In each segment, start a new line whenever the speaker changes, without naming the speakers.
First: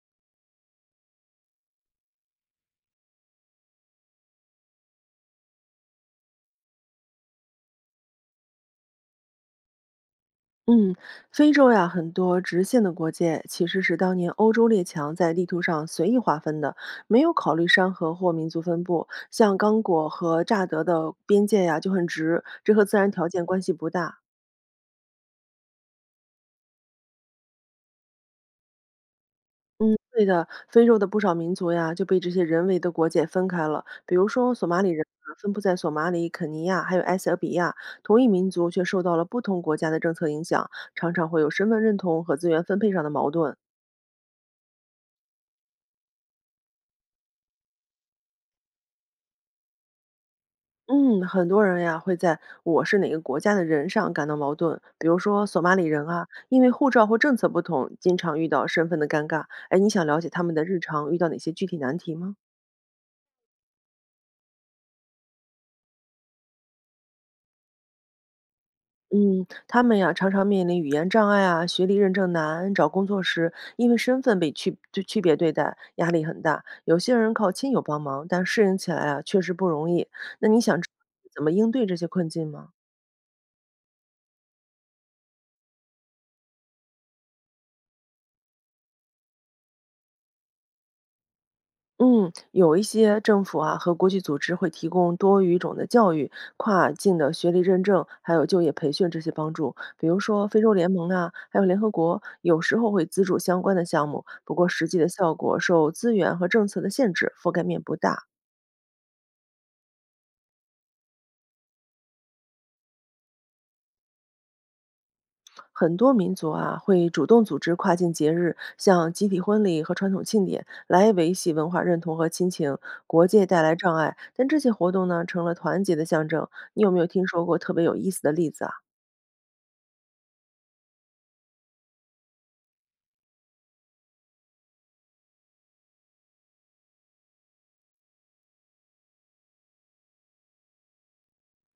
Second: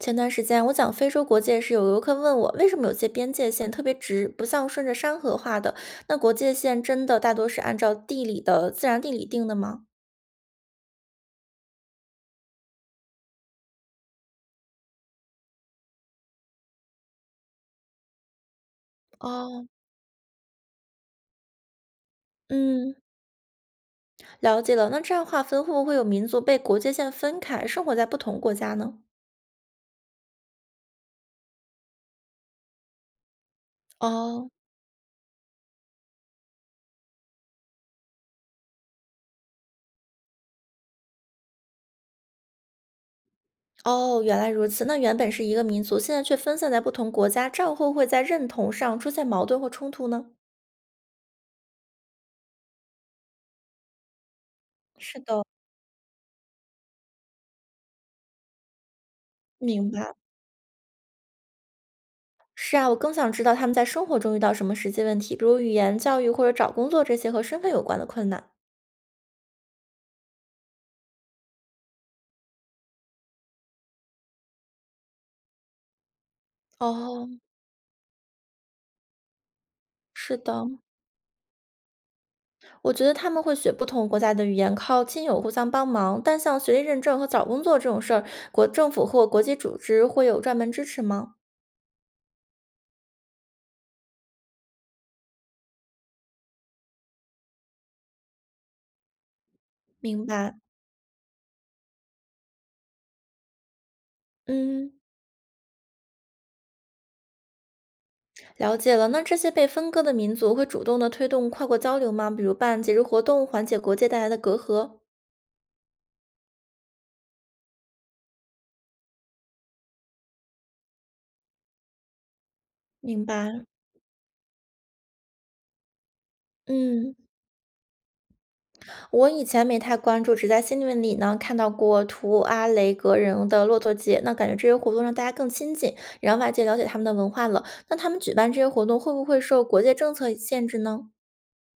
前段时间我讲非洲国界时，有游客问我为什么有些边界线特别直，不像顺着山河画的。那国界线真的大多是按照地理的自然地理定的吗？
嗯，非洲呀，很多直线的国界其实是当年欧洲列强在地图上随意划分的，没有考虑山河或民族分布。像
哦，
刚果和乍得的边界呀就很直，这和
嗯，
自然条件关系不大。
了解了。那这样划分会不会有民族被国界线分开，生活在不同国家呢？
嗯，对的，非洲的不少民族呀就被这些人为的国界分开了，比如
哦，
说索马里人啊分布在索马里、肯尼亚还有埃塞俄比亚，同一民族却受到了不同国家的政策影响，常常会有身份认同和资源分配上的矛盾。
哦，原来如此。那原本是一个民族，现在却分散在不同国家，这样会不会在认同上出现矛盾或冲突呢？
嗯，很多人呀会在“我是哪个国家的人”上感到矛盾。比如
是的，
说，索马里人啊，因为护照或政策不同，经常遇到身份的尴尬。哎，你
明
想
白。
了解他们的日常遇到哪些具体难题吗？
是啊，我更想知道他们在生活中遇到什么实际问题，比如语言、教育或者找工作这些和身份有关的困难。
嗯，他们呀常常面临语言障碍啊、学历认证难、找工作时因为身份被区别对待，压力很大。有些
哦，
人靠亲友帮忙，但适应起来啊确实不容易。
是
那你
的，
想知道怎么应对这些困境吗？
我觉得他们会学不同国家的语言，靠亲友互相帮忙。但像学历认证和找工作这种事儿，国政府或国际组织会有专门支持吗？
嗯，有一些政府啊和国际组织会提供多语种的教育、跨境的学历认证，还有就业培训这些帮助。比如
明
说
白，
非洲联盟啊，还有联合国，有时候会资助相关的项目，不过实
嗯，
际的效果受资源和政策的限制，覆盖面不大。
了解了。那这些被分割的民族会主动的推动跨国交流吗？比如办节日活动，缓解国界带来的隔阂。
很多民族啊会主动组织跨境节日，像集体婚礼和传统庆典，来维系文化认同和亲情。
明
国界带
白，
来障碍，但这些活动呢成了团结的象征。你有没有
嗯。
听说过特别有意思的例子啊？
我以前没太关注，只在新闻里呢看到过图阿雷格人的骆驼节，那感觉这些活动让大家更亲近，也让外界了解他们的文化了。那他们举办这些活动会不会受国界政策限制呢？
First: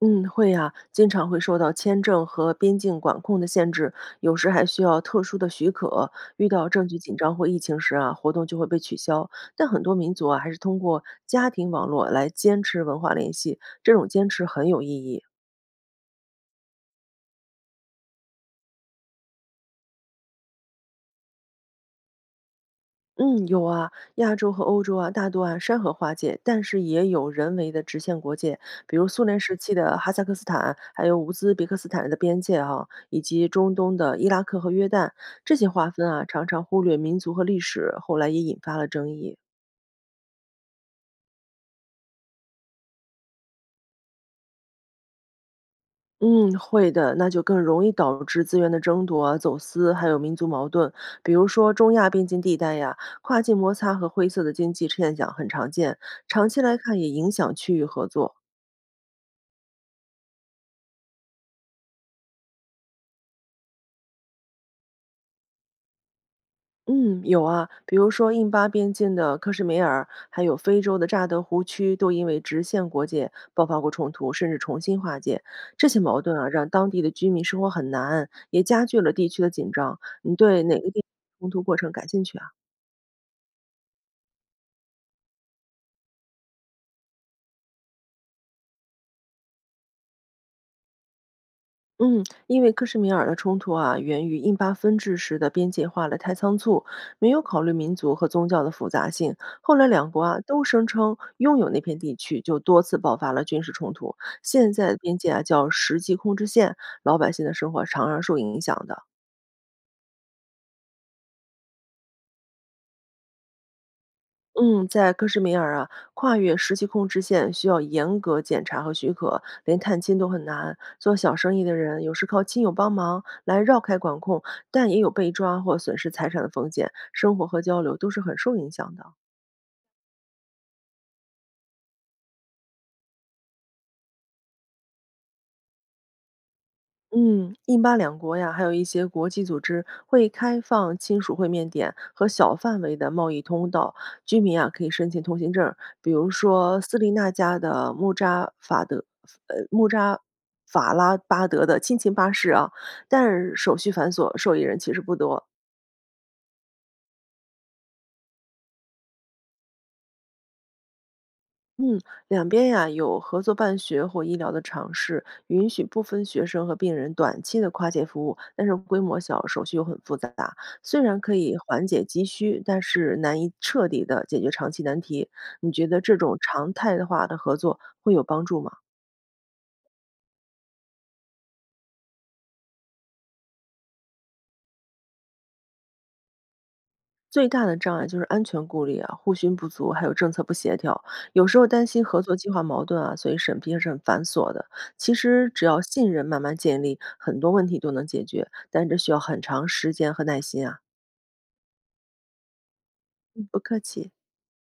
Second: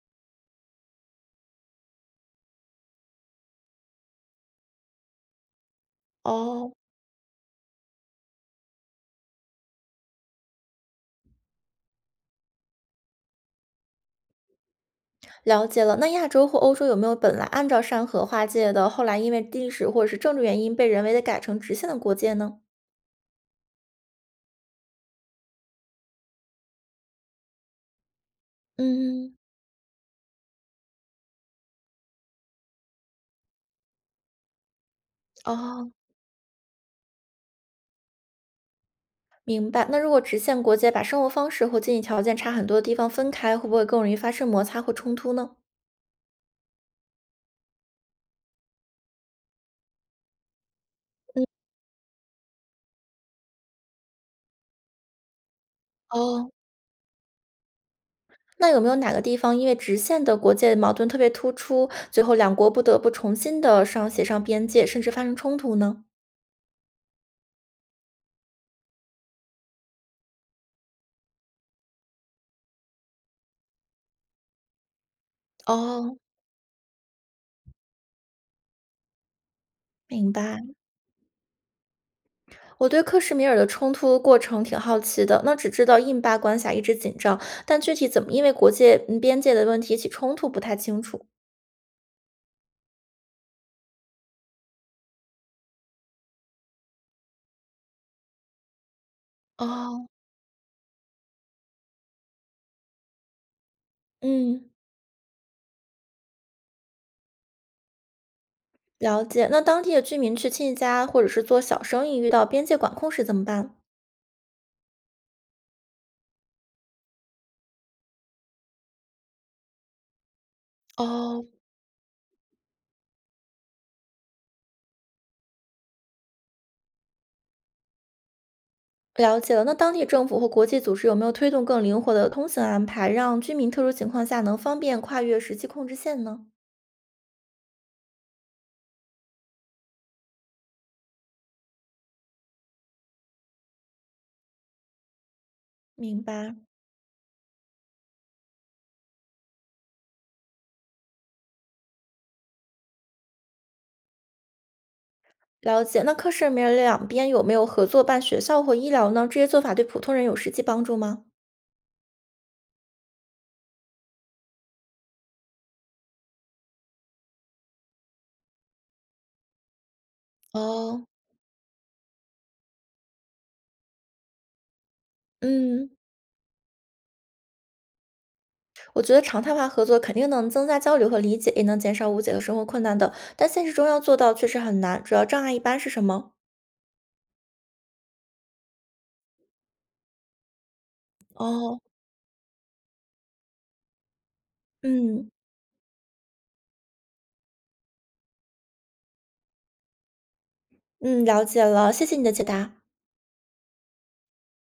嗯，会呀、经常会受到签证和边境管控的限制，有时还需要特殊的许可。遇到
哦，
证据紧张或疫情时啊，活动就会被取消。但很多民族啊，还是通过家庭网络来坚持文化联系，这种坚持很有意义。
了解了。那亚洲或欧洲有没有本来按照山河划界的，后来因为历史或者是政治原因被人为的改成直线的国界呢？
嗯，有啊，亚洲和欧洲啊，大多啊山河划界，但是也有人为的直线国界，比如苏
嗯，
联时期的哈萨克斯坦，还有乌兹别克斯坦的边界啊，以及中东的伊拉克和约旦，这些划
哦，
分啊，常常忽略民族和历史，后来也引发了争议。
明白。那如果直线国界把生活方式或经济条件差很多的地方分开，会不会更容易发生摩擦或冲突呢？
嗯，会的，那就更容易导致资源的争夺啊、走私，还有民族矛盾。比如说中亚边境地带呀，跨境摩擦和灰色的经济现象很常见，长
哦，
期来看也影响区域合作。
那有没有哪个地方因为直线的国界矛盾特别突出，最后两国不得不重新的上写上边界，甚至发生冲突呢？
嗯，有啊，比如说印巴边境的克什米尔，还有非洲的乍得湖区，都因为直线国界爆发过冲突，甚至重新划界。这些
哦，
矛盾啊，让当地的居民生活很难，也加剧了地区的紧张。
明
你对哪
白。
个地区冲突过程感兴趣啊？
我对克什米尔的冲突过程挺好奇的，那只知道印巴关系啊一直紧张，但具体怎么因为国界边界的问题起冲突不太清楚。
嗯，因为克什米尔的冲突啊，源于印巴分治时的边界化的太仓促，没有考虑民族和宗教的复杂性。后来
哦，
两国啊都声称拥有那片地区，就多次爆发了军事冲突。
嗯，
现在的边界啊叫实际控制线，老百姓的生活常常受影响的。
了解。那当地的居民去亲戚家或者是做小生意，遇到边界管控时怎么办？
嗯，在克什米尔啊，跨越实际控制线需要严格检查和许可，连探亲都很难。做小
哦，
生意的人有时靠亲友帮忙来绕开管控，但也有被抓或损失财产的风险，生活和交流都是很受影响的。
了解了，那当地政府或国际组织有没有推动更灵活的通行安排，让居民特殊情况下能方便跨越实际控制线呢？
嗯，印巴两国呀，还有一些国际组织会开放亲属会面点和小范围的贸易通道，居民啊可以申请通行证儿比
明
如
白，
说斯利那加的穆扎法德，穆扎法拉巴德的亲情巴士啊，但是手续繁琐，受益人其实不多。
了解。那克什米尔两边有没有合作办学校或医疗呢？这些做法对普通人有实际帮助吗？
嗯，两边呀有合作办学或医疗的尝试，允许部分学生和病人短期的跨界服务，但是规模小，手续又很复杂。虽
哦，
然可以缓解急需，但是难以彻底的解决长期难题。你觉
嗯，
得这种常态化的合作会有帮助吗？
我觉得常态化合作肯定能增加交流和理解，也能减少误解和生活困难的，但现实中要做到确实很难。主要障碍一般是什么？
最大的障碍就是安全顾虑啊、互询不足，还有政策不协调。有时候
哦，
担心合作计划矛盾啊，所以审批还是很繁琐的。其
嗯
实只要信任慢慢建立，很多问题都能解决，但这需要很长时间和耐心啊。
嗯，了解了，谢谢你的解答。
嗯不客气。